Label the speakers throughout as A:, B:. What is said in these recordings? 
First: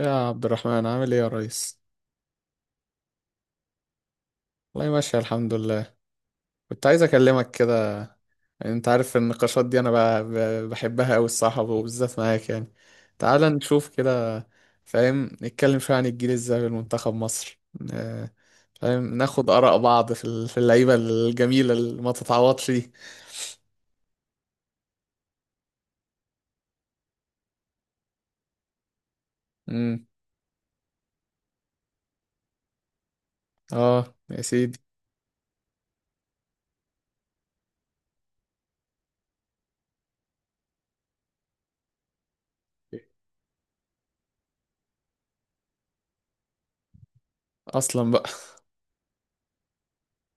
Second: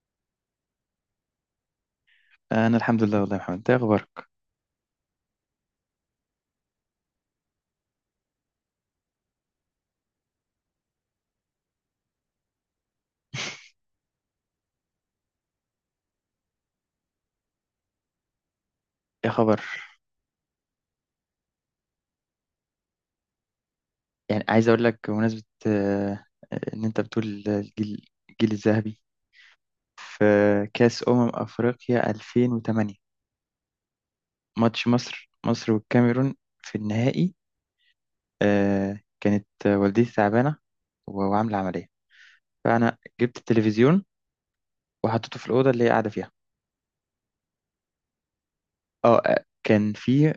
A: يا عبد الرحمن عامل ايه يا ريس؟
B: انا الحمد لله. والله يا محمد، انت إيه اخبارك؟
A: والله ماشي الحمد لله. كنت عايز اكلمك كده. يعني انت عارف النقاشات دي انا بحبها قوي الصراحه وبالذات معاك يعني. تعال نشوف كده. فاهم نتكلم شويه عن الجيل الذهبي لمنتخب مصر. آه، فاهم
B: ايه
A: ناخد
B: خبر؟
A: اراء بعض في اللعيبه الجميله اللي ما تتعوضش دي.
B: يعني عايز اقول لك بمناسبه ان انت بتقول الجيل الذهبي
A: امم.
B: في كاس افريقيا 2008،
A: اه يا سيدي.
B: ماتش مصر والكاميرون في النهائي. كانت والدتي تعبانه و- وعامله عمليه. فانا جبت التلفزيون وحطيته في الاوضه اللي هي قاعده فيها.
A: اصلا بقى.
B: كان في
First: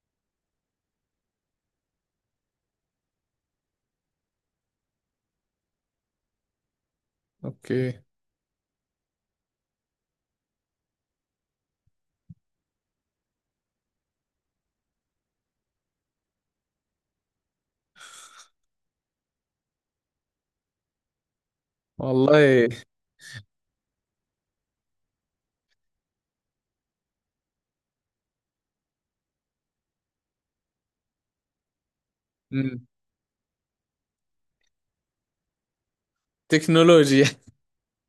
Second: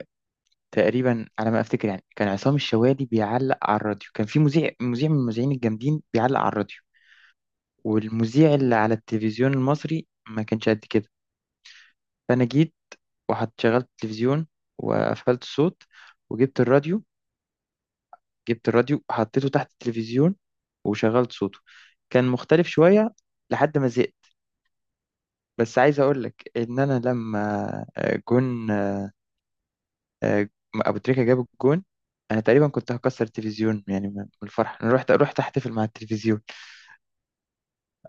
B: تقريبا على ما افتكر يعني كان عصام الشوالي بيعلق على الراديو. كان في مذيع من المذيعين الجامدين بيعلق على الراديو،
A: اوكي.
B: والمذيع اللي على التلفزيون المصري ما كانش قد كده. فأنا جيت وحط شغلت التلفزيون، وقفلت الصوت، وجبت الراديو جبت الراديو وحطيته تحت التلفزيون وشغلت صوته. كان مختلف
A: والله.
B: شوية لحد ما زهقت. بس عايز أقول لك إن أنا لما جون، آه، أبو تريكة جاب الجون، أنا تقريبا
A: مم.
B: كنت هكسر التلفزيون يعني من الفرح. أنا رحت أحتفل مع التلفزيون.
A: تكنولوجيا.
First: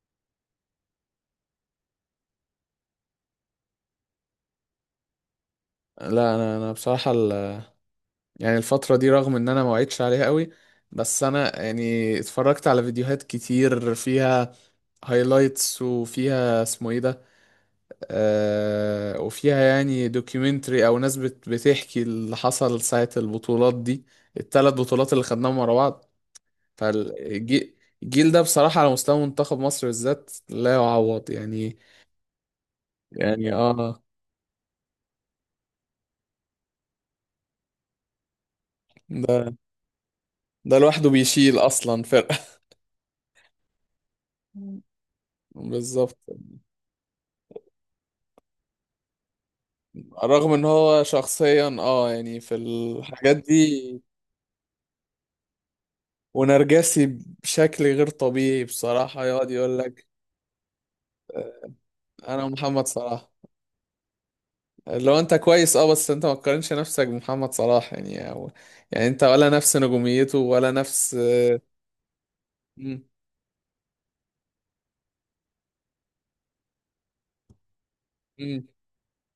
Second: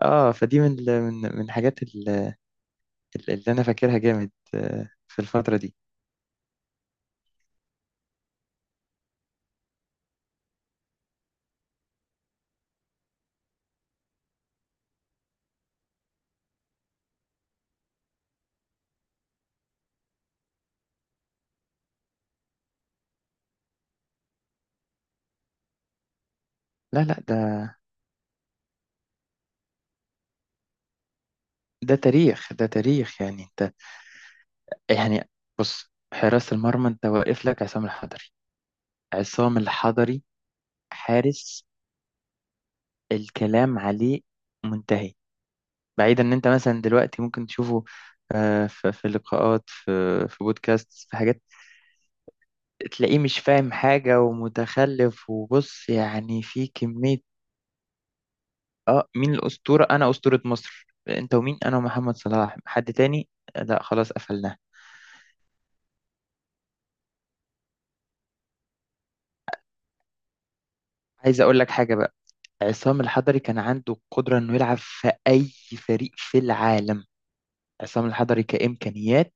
B: آه، فدي من من الحاجات اللي أنا فاكرها جامد في الفترة دي.
A: لا، انا بصراحه يعني الفترة دي رغم ان انا ما وعدتش عليها قوي، بس انا يعني اتفرجت على فيديوهات كتير فيها هايلايتس وفيها اسمه ايه ده، آه، وفيها يعني دوكيومنتري او ناس بتحكي اللي حصل ساعة البطولات دي، الثلاث بطولات اللي خدناهم ورا بعض.
B: لا لا ده
A: فالجيل ده بصراحة على مستوى منتخب مصر بالذات لا يعوض يعني.
B: ده تاريخ، ده تاريخ. يعني
A: يعني
B: انت،
A: اه.
B: يعني بص، حراسة المرمى انت واقف لك عصام الحضري.
A: ده
B: عصام الحضري
A: ده لوحده بيشيل
B: حارس
A: اصلا فرقة.
B: الكلام عليه منتهي.
A: بالظبط.
B: بعيدا ان انت مثلا دلوقتي ممكن تشوفه في لقاءات، في في
A: رغم ان
B: بودكاست،
A: هو
B: في حاجات.
A: شخصيا اه يعني في
B: تلاقيه
A: الحاجات
B: مش فاهم
A: دي.
B: حاجة ومتخلف، وبص يعني في
A: ونرجسي
B: كمية.
A: بشكل غير طبيعي
B: اه،
A: بصراحة،
B: مين
A: يقعد يقول
B: الأسطورة؟
A: لك،
B: انا أسطورة مصر. انت ومين؟
A: آه،
B: انا ومحمد
A: انا
B: صلاح،
A: محمد
B: حد
A: صلاح.
B: تاني؟ لا خلاص قفلناه.
A: لو انت كويس اه، بس انت ما تقارنش نفسك بمحمد صلاح يعني، أو يعني انت ولا نفس نجوميته ولا نفس.
B: عايز اقول لك حاجة بقى،
A: مم.
B: عصام الحضري كان عنده القدرة إنه يلعب في أي فريق في العالم. عصام الحضري
A: مم.
B: كإمكانيات،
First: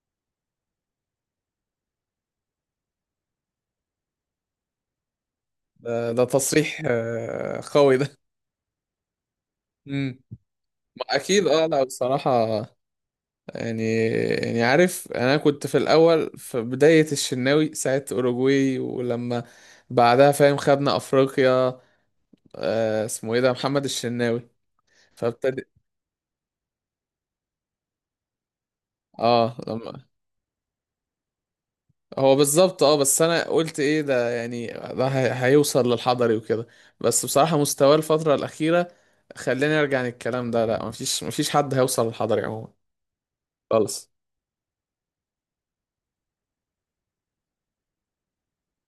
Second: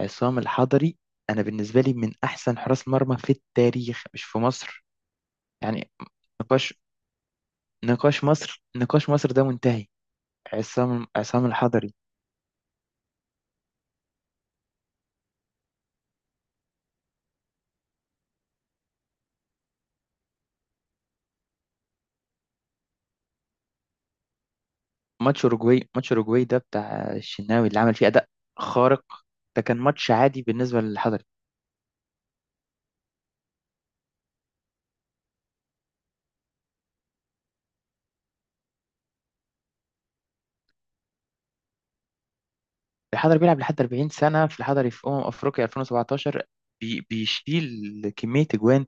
B: عصام الحضري أنا بالنسبة لي من أحسن حراس مرمى في التاريخ، مش في مصر يعني.
A: ده
B: نقاش،
A: تصريح قوي ده.
B: نقاش مصر، نقاش مصر ده منتهي.
A: مم. ما
B: عصام
A: اكيد اه. لا
B: الحضري.
A: بصراحة يعني. يعني عارف، انا كنت في الاول في بداية الشناوي ساعة اوروجواي، ولما بعدها فاهم خدنا افريقيا، آه اسمه ايه ده، محمد الشناوي. فابتدي
B: ماتش أوروجواي ده بتاع الشناوي اللي عمل فيه أداء خارق،
A: اه.
B: ده كان
A: لما
B: ماتش عادي بالنسبة للحضري.
A: هو بالظبط اه، بس انا قلت ايه ده، يعني ده هيوصل للحضري وكده. بس بصراحة مستواه الفترة الأخيرة خلاني ارجع عن الكلام ده. لا، مفيش حد هيوصل للحضري عموما
B: الحضري بيلعب لحد 40
A: خالص.
B: سنة. في الحضري في أمم أفريقيا 2017 بيشيل كمية أجوان.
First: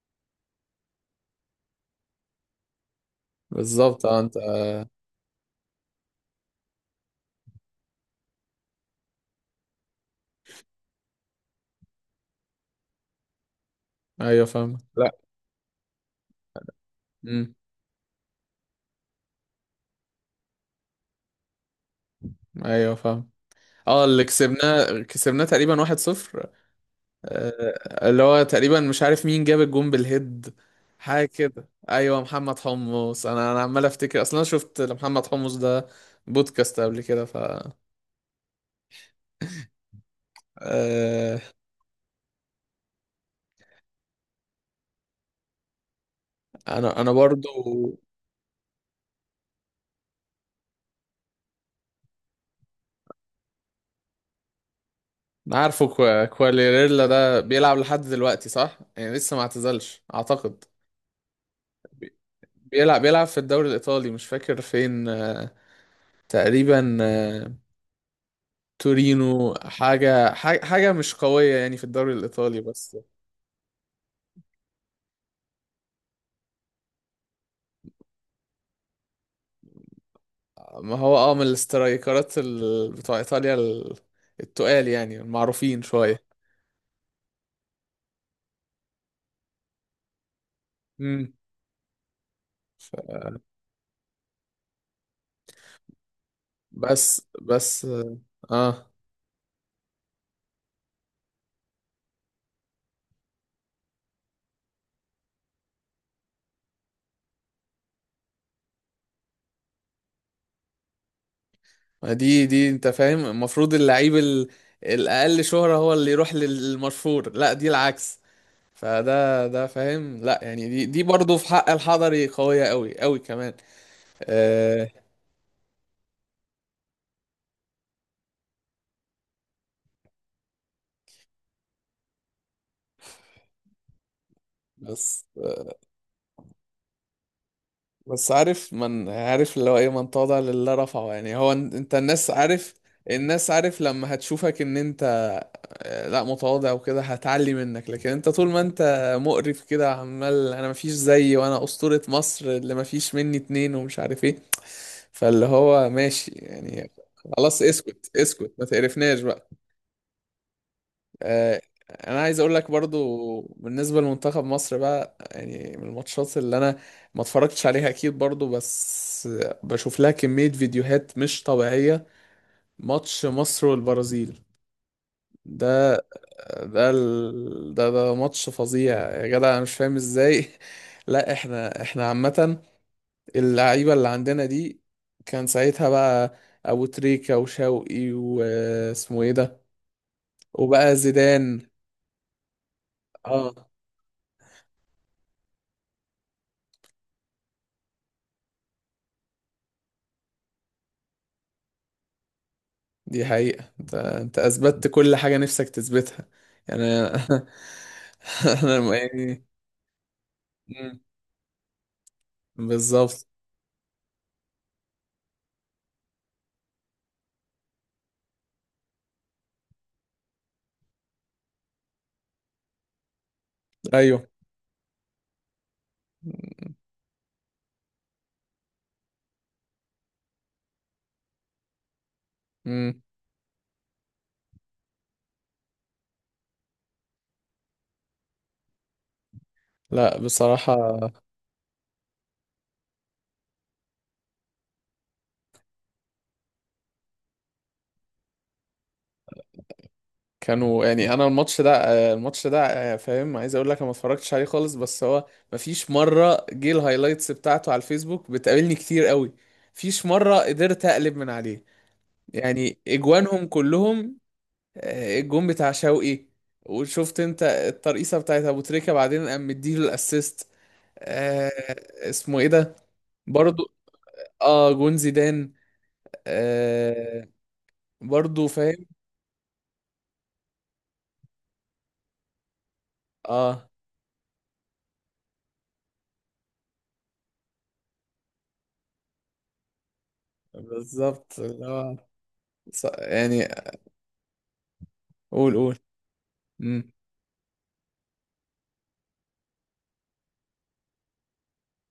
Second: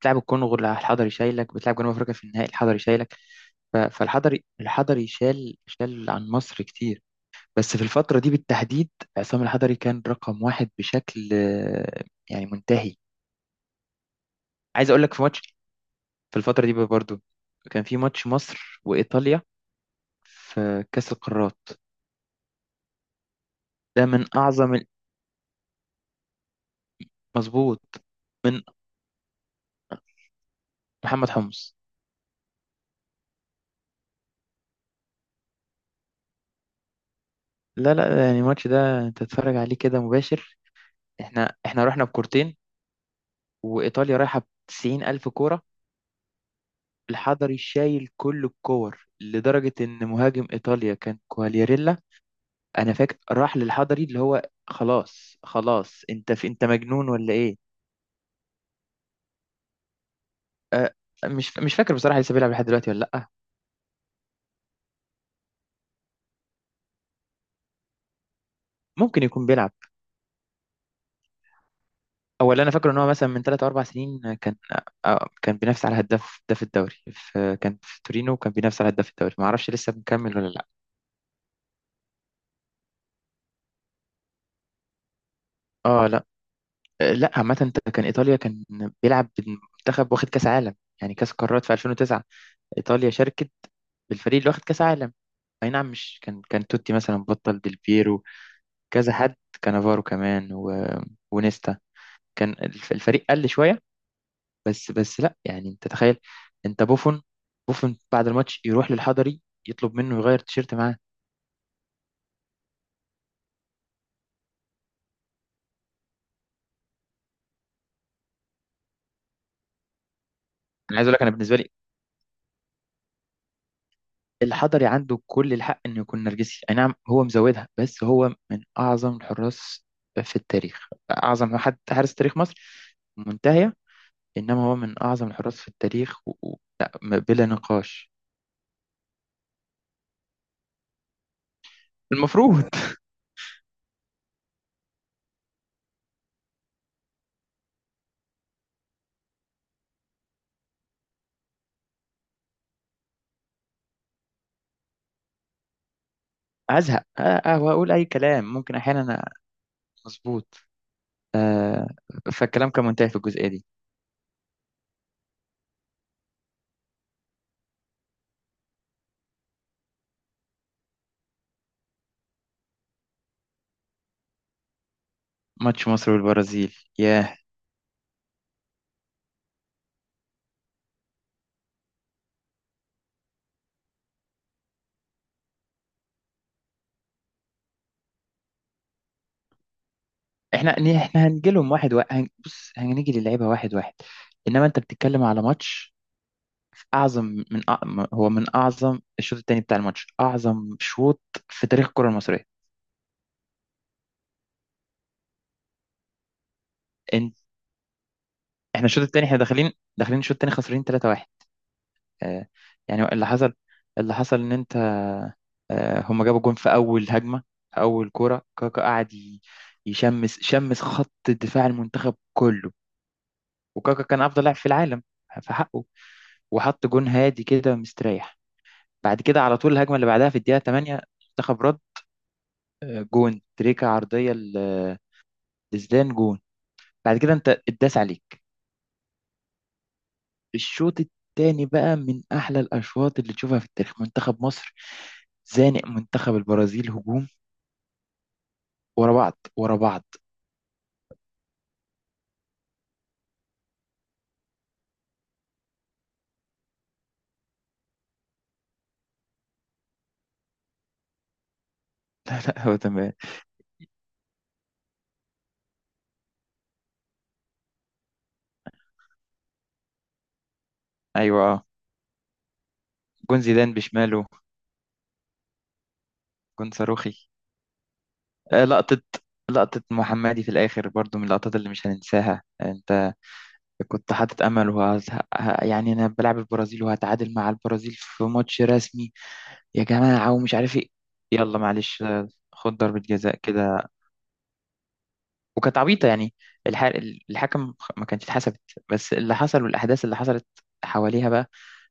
B: بتلعب الكونغو، الحضري شايلك. بتلعب جنوب افريقيا في النهائي، الحضري شايلك. ف-
A: بالظبط اه. انت
B: فالحضري، الحضري شال شال عن مصر كتير. بس في الفترة دي بالتحديد عصام الحضري كان رقم واحد، بشكل يعني منتهي.
A: ايوه فاهم.
B: عايز اقول لك
A: لا.
B: في ماتش في الفترة دي برضو،
A: امم.
B: كان في ماتش مصر وإيطاليا في كأس القارات.
A: ايوه فاهم. اه،
B: ده
A: اللي
B: من أعظم
A: كسبناه تقريبا واحد صفر.
B: مظبوط.
A: آه، اللي هو
B: من
A: تقريبا مش عارف مين جاب الجون بالهيد، حاجة
B: محمد
A: كده.
B: حمص،
A: ايوه، محمد حمص. انا عمال افتكر، اصلا انا شفت محمد حمص ده بودكاست قبل كده، ف
B: لا لا. يعني الماتش ده انت تتفرج عليه كده مباشر.
A: آه،
B: احنا رحنا بكورتين، وإيطاليا رايحة بتسعين ألف كورة.
A: انا برضو
B: الحضري شايل كل الكور لدرجة إن مهاجم إيطاليا كان كوالياريلا. أنا فاكر راح للحضري، اللي هو خلاص
A: عارفه.
B: خلاص أنت في، أنت
A: كواليريلا
B: مجنون ولا
A: ده
B: إيه؟
A: بيلعب لحد دلوقتي صح؟ يعني لسه ما اعتزلش اعتقد.
B: أه، مش فاكر بصراحة لسه بيلعب لحد دلوقتي ولا
A: بيلعب، بيلعب
B: لأ.
A: في الدوري الايطالي، مش فاكر فين، تقريبا
B: ممكن يكون
A: تورينو
B: بيلعب،
A: حاجة، حاجة مش قوية يعني في الدوري
B: أو
A: الإيطالي
B: اللي أنا فاكره
A: بس.
B: إن هو مثلا من ثلاث أو أربع سنين كان كان بينافس على هداف الدوري. في كان في تورينو وكان بينافس على هداف الدوري، ما اعرفش لسه مكمل ولا لا.
A: ما هو اه من الاسترايكرات ال... بتوع إيطاليا ال... التقال يعني المعروفين
B: اه.
A: شوية.
B: لا. لا عامه انت، كان ايطاليا كان بيلعب بالمنتخب واخد كاس عالم يعني، كاس
A: مم.
B: قارات في 2009.
A: ف...
B: ايطاليا شاركت بالفريق اللي واخد كاس عالم. اي نعم، مش كان توتي مثلا،
A: بس
B: بطل ديل
A: بس
B: بيرو،
A: اه.
B: كذا حد، كانافارو كمان، و... ونيستا كان الفريق قل شويه. بس بس لا يعني انت تخيل، انت بوفون، بعد الماتش يروح للحضري يطلب منه يغير تيشيرت معاه.
A: ما دي انت فاهم، المفروض اللعيب ال... الأقل شهرة هو اللي يروح للمشهور، لا دي العكس. فده ده فاهم، لا يعني دي
B: انا
A: دي
B: عايز اقول لك، انا
A: برضه في
B: بالنسبه
A: حق
B: لي
A: الحضري قوية قوي قوي كمان.
B: الحضري
A: آه.
B: عنده كل الحق انه يكون نرجسي، اي نعم هو مزودها، بس هو من اعظم الحراس في التاريخ. اعظم حد، حارس تاريخ مصر منتهيه، انما هو من
A: بس
B: اعظم الحراس في التاريخ. لا بلا نقاش.
A: بس عارف، من عارف اللي هو ايه، من تواضع لله رفعه. يعني هو انت الناس
B: المفروض
A: عارف، الناس عارف لما هتشوفك ان انت لا متواضع وكده، هتعلي منك، لكن انت طول ما انت مقرف كده عمال انا مفيش زيي، وانا اسطورة مصر اللي مفيش مني اتنين، ومش عارف ايه، فاللي هو ماشي يعني.
B: ازهق أه،
A: خلاص
B: واقول اي
A: اسكت اسكت
B: كلام
A: ما
B: ممكن
A: تقرفناش
B: احيانا
A: بقى.
B: مظبوط.
A: آه،
B: أه،
A: انا عايز اقول
B: فالكلام
A: لك
B: كان منتهي في
A: برضو
B: الجزئيه دي.
A: بالنسبه لمنتخب مصر بقى، يعني من الماتشات اللي انا ما اتفرجتش عليها اكيد برضو، بس بشوف لها كميه فيديوهات مش طبيعيه، ماتش مصر والبرازيل
B: ماتش
A: ده.
B: مصر والبرازيل،
A: ده
B: ياه.
A: ال... ده ماتش فظيع يا جدع، انا مش فاهم ازاي. لا احنا، احنا عامه اللعيبه اللي عندنا دي، كان ساعتها بقى ابو تريكه وشوقي واسمه ايه ده،
B: احنا
A: وبقى
B: احنا هنجي
A: زيدان.
B: لهم واحد واحد، بص هنيجي للعيبه
A: اه.
B: واحد واحد. انما انت بتتكلم على ماتش اعظم، من أع... هو من اعظم، الشوط الثاني بتاع الماتش اعظم شوط في تاريخ الكره المصريه.
A: دي حقيقة، انت انت اثبتت كل حاجة نفسك تثبتها يعني
B: إن...
A: انا. انا
B: احنا الشوط الثاني احنا
A: يعني.
B: داخلين، داخلين الشوط الثاني خسرانين
A: مم.
B: 3-1. آه، يعني اللي
A: بالظبط.
B: حصل، اللي حصل ان انت آه، هما جابوا جون في اول هجمه، في اول كوره كاكا قعد يشمس، شمس خط دفاع المنتخب كله. وكاكا كان
A: ايوه.
B: افضل لاعب في العالم في حقه، وحط جون هادي كده مستريح. بعد كده على طول الهجمه اللي بعدها في الدقيقه 8 منتخب رد.
A: مم.
B: جون تريكا عرضيه لزدان جون. بعد كده انت اتداس عليك.
A: لا
B: الشوط
A: بصراحة
B: التاني بقى من احلى الاشواط اللي تشوفها في التاريخ. منتخب مصر زانق منتخب البرازيل هجوم ورا بعض، ورا بعض.
A: كانوا يعني. انا الماتش ده الماتش ده آه، فاهم، عايز اقول لك انا ما اتفرجتش عليه خالص، بس هو مفيش مرة جه الهايلايتس بتاعته على الفيسبوك، بتقابلني كتير قوي، مفيش مرة قدرت اقلب من عليه،
B: لا هو
A: يعني
B: تمام.
A: اجوانهم كلهم، آه، الجون بتاع شوقي، وشفت انت الترقيصه بتاعت ابو تريكه، بعدين قام مديله الاسيست، آه
B: ايوه أه.
A: اسمه ايه ده
B: جون
A: برضو.
B: زيدان بشماله،
A: اه جون زيدان.
B: جون صاروخي.
A: آه برضو فاهم.
B: لقطة، لقطة محمدي في الآخر برضو من اللقطات اللي مش هننساها. أنت
A: اه
B: كنت حاطط أمل يعني أنا بلعب البرازيل وهتعادل مع البرازيل في ماتش رسمي يا جماعة، ومش عارف إيه.
A: بالظبط
B: يلا
A: اللي هو
B: معلش خد ضربة جزاء
A: يعني
B: كده،
A: قول قول.
B: وكانت عبيطة يعني. الح...
A: مم.
B: الحكم ما كانتش اتحسبت، بس اللي حصل والأحداث اللي حصلت حواليها بقى.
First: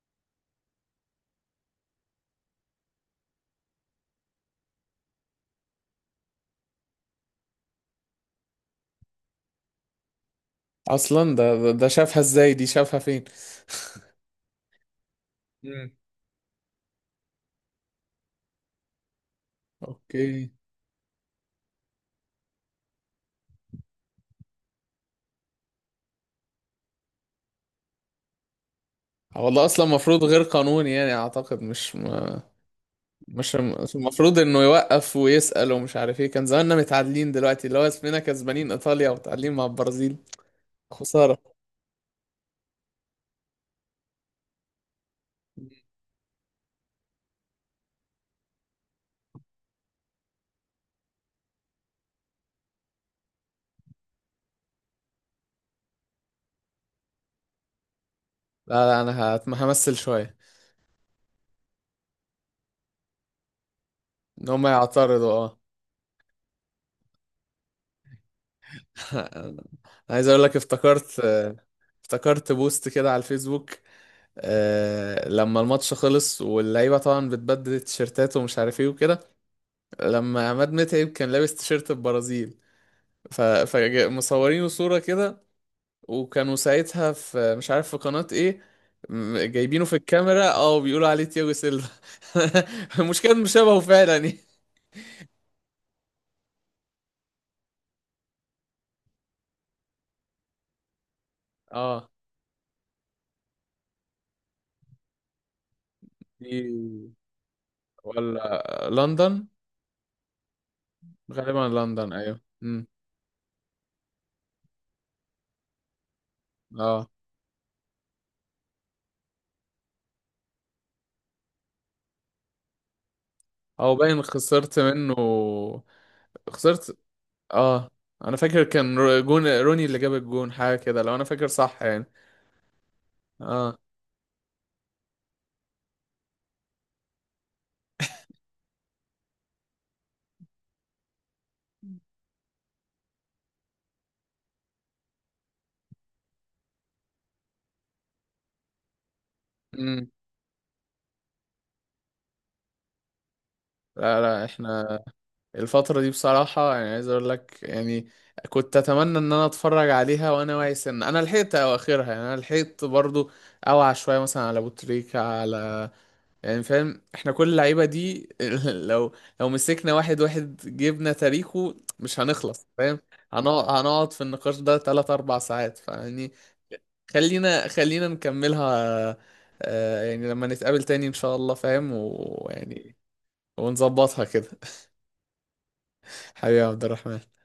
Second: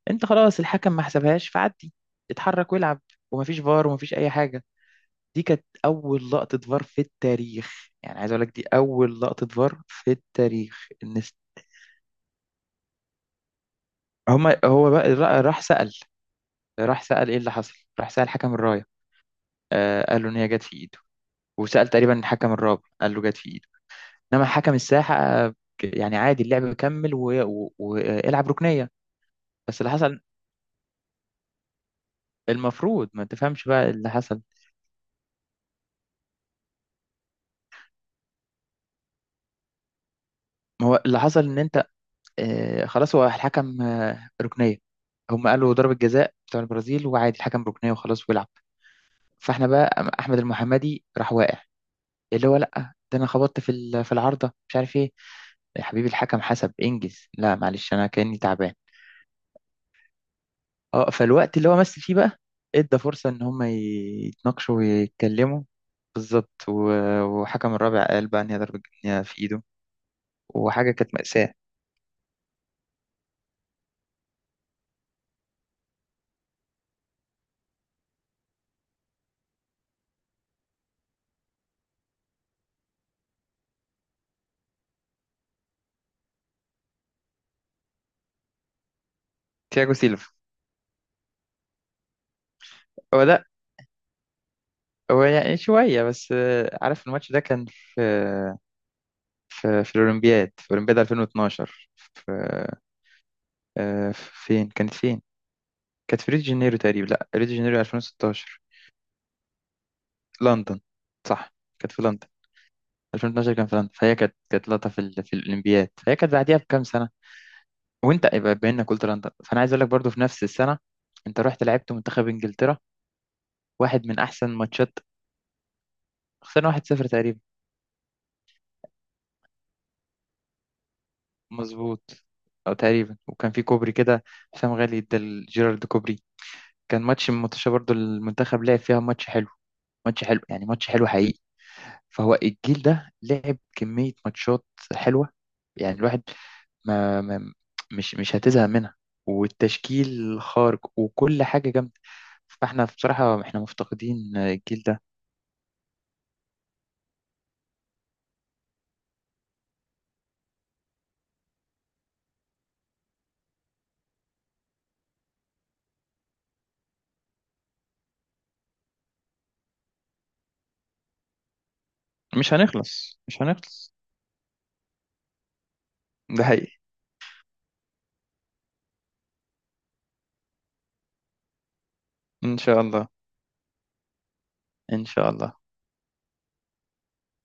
B: انت خلاص الحكم ما حسبهاش فعدي، اتحرك والعب، ومفيش فار ومفيش اي حاجه. دي كانت اول لقطه فار في التاريخ. يعني عايز اقول لك دي اول لقطه فار في التاريخ.
A: اصلا ده شافها ازاي، دي شافها فين؟
B: هما، راح
A: مم.
B: سأل، راح سأل ايه اللي حصل. راح سأل حكم الرايه، آه قال له ان هي
A: اوكي.
B: جت في ايده. وسأل تقريبا الحكم الرابع قال له جت في ايده، انما حكم الساحه يعني عادي اللعب كمل والعب ركنيه.
A: آه، والله
B: بس
A: اصلا
B: اللي حصل،
A: المفروض غير قانوني يعني اعتقد، مش ما.
B: المفروض ما
A: مش
B: تفهمش بقى اللي
A: المفروض
B: حصل.
A: انه يوقف ويسأل ومش عارف ايه؟ كان زماننا متعادلين دلوقتي، اللي هو اسمنا كسبانين ايطاليا ومتعادلين مع البرازيل.
B: ما هو اللي حصل
A: خسارة.
B: ان انت خلاص هو الحكم ركنيه. هم قالوا ضربة جزاء بتاع البرازيل، وعادي الحكم ركنيه وخلاص ويلعب. فاحنا بقى، احمد المحمدي راح واقع، اللي هو لا ده انا خبطت في في العارضه مش عارف ايه. يا حبيبي الحكم حسب انجز، لا معلش انا كاني تعبان.
A: لا لا انا همثل شوية.
B: اه، فالوقت اللي هو مثل فيه بقى، ادى فرصه ان هم
A: ان هم
B: يتناقشوا
A: يعترضوا اه.
B: ويتكلموا. بالظبط. و- وحكم الرابع قال بقى ان هي ضربه جزاء في
A: انا
B: ايده،
A: عايز اقول لك،
B: وحاجه كانت
A: افتكرت،
B: مأساة.
A: افتكرت بوست كده على الفيسبوك، آه، لما الماتش خلص واللعيبه طبعا بتبدل تيشيرتات ومش عارف ايه وكده، لما عماد متعب كان لابس تيشيرت البرازيل، فمصورينه صوره كده، وكانوا ساعتها في مش عارف في قناه ايه، جايبينه
B: تياجو
A: في
B: سيلفا،
A: الكاميرا اه بيقولوا عليه تياجو سيلفا.
B: هو
A: المشكله انه
B: ده.
A: شبهه فعلا يعني.
B: هو يعني شوية بس. عارف الماتش ده كان في في الأولمبياد، في أولمبياد 2012.
A: اه.
B: في آه، فين كانت فين؟ كانت في ريو دي جانيرو تقريبا.
A: دي-
B: لا، ريو دي جانيرو 2016.
A: ولا لندن؟
B: لندن؟ صح،
A: غالبا
B: كانت في
A: لندن
B: لندن.
A: ايوه. امم.
B: 2012 كان في لندن، فهي كانت، كانت لقطة في الأولمبياد، فهي كانت بعديها بكام سنة.
A: اه.
B: وأنت يبقى بما إنك قلت لندن، فأنا عايز أقول لك برضو في نفس السنة أنت رحت لعبت منتخب إنجلترا،
A: او
B: واحد من
A: باين
B: أحسن
A: خسرت
B: ماتشات.
A: منه.
B: خسرنا
A: خسرت
B: 1-0 تقريبا.
A: اه. انا فاكر كان جون روني اللي جاب الجون، حاجه كده لو انا فاكر صح يعني.
B: مظبوط. اه تقريبا، وكان في
A: اه.
B: كوبري كده، حسام غالي ادى لجيرارد كوبري. كان ماتش من ماتش برضو، المنتخب لعب فيها ماتش حلو، يعني ماتش حلو حقيقي. فهو الجيل ده لعب كمية ماتشات حلوة، يعني الواحد ما, ما مش مش هتزهق منها.
A: امم.
B: والتشكيل خارج وكل حاجة جامدة. فاحنا بصراحة احنا
A: لا
B: مفتقدين
A: لا
B: الجيل ده.
A: احنا الفتره دي بصراحه، يعني عايز اقول لك يعني، كنت اتمنى ان انا اتفرج عليها وانا واعي سن، انا لحقت اواخرها، يعني انا لحقت برضو اوعى شويه مثلا على ابو تريكه على، يعني فاهم احنا كل اللعيبه دي. لو لو مسكنا واحد واحد جبنا تاريخه مش هنخلص، فاهم؟
B: مش
A: هنقعد
B: هنخلص،
A: هنقعد في النقاش ده 3 4 ساعات فيعني.
B: ده حقيقي.
A: خلينا نكملها، آه، يعني لما نتقابل تاني ان شاء الله فاهم
B: ان شاء
A: ويعني
B: الله،
A: ونظبطها كده.
B: ان شاء الله.
A: حبيبي يا عبد الرحمن.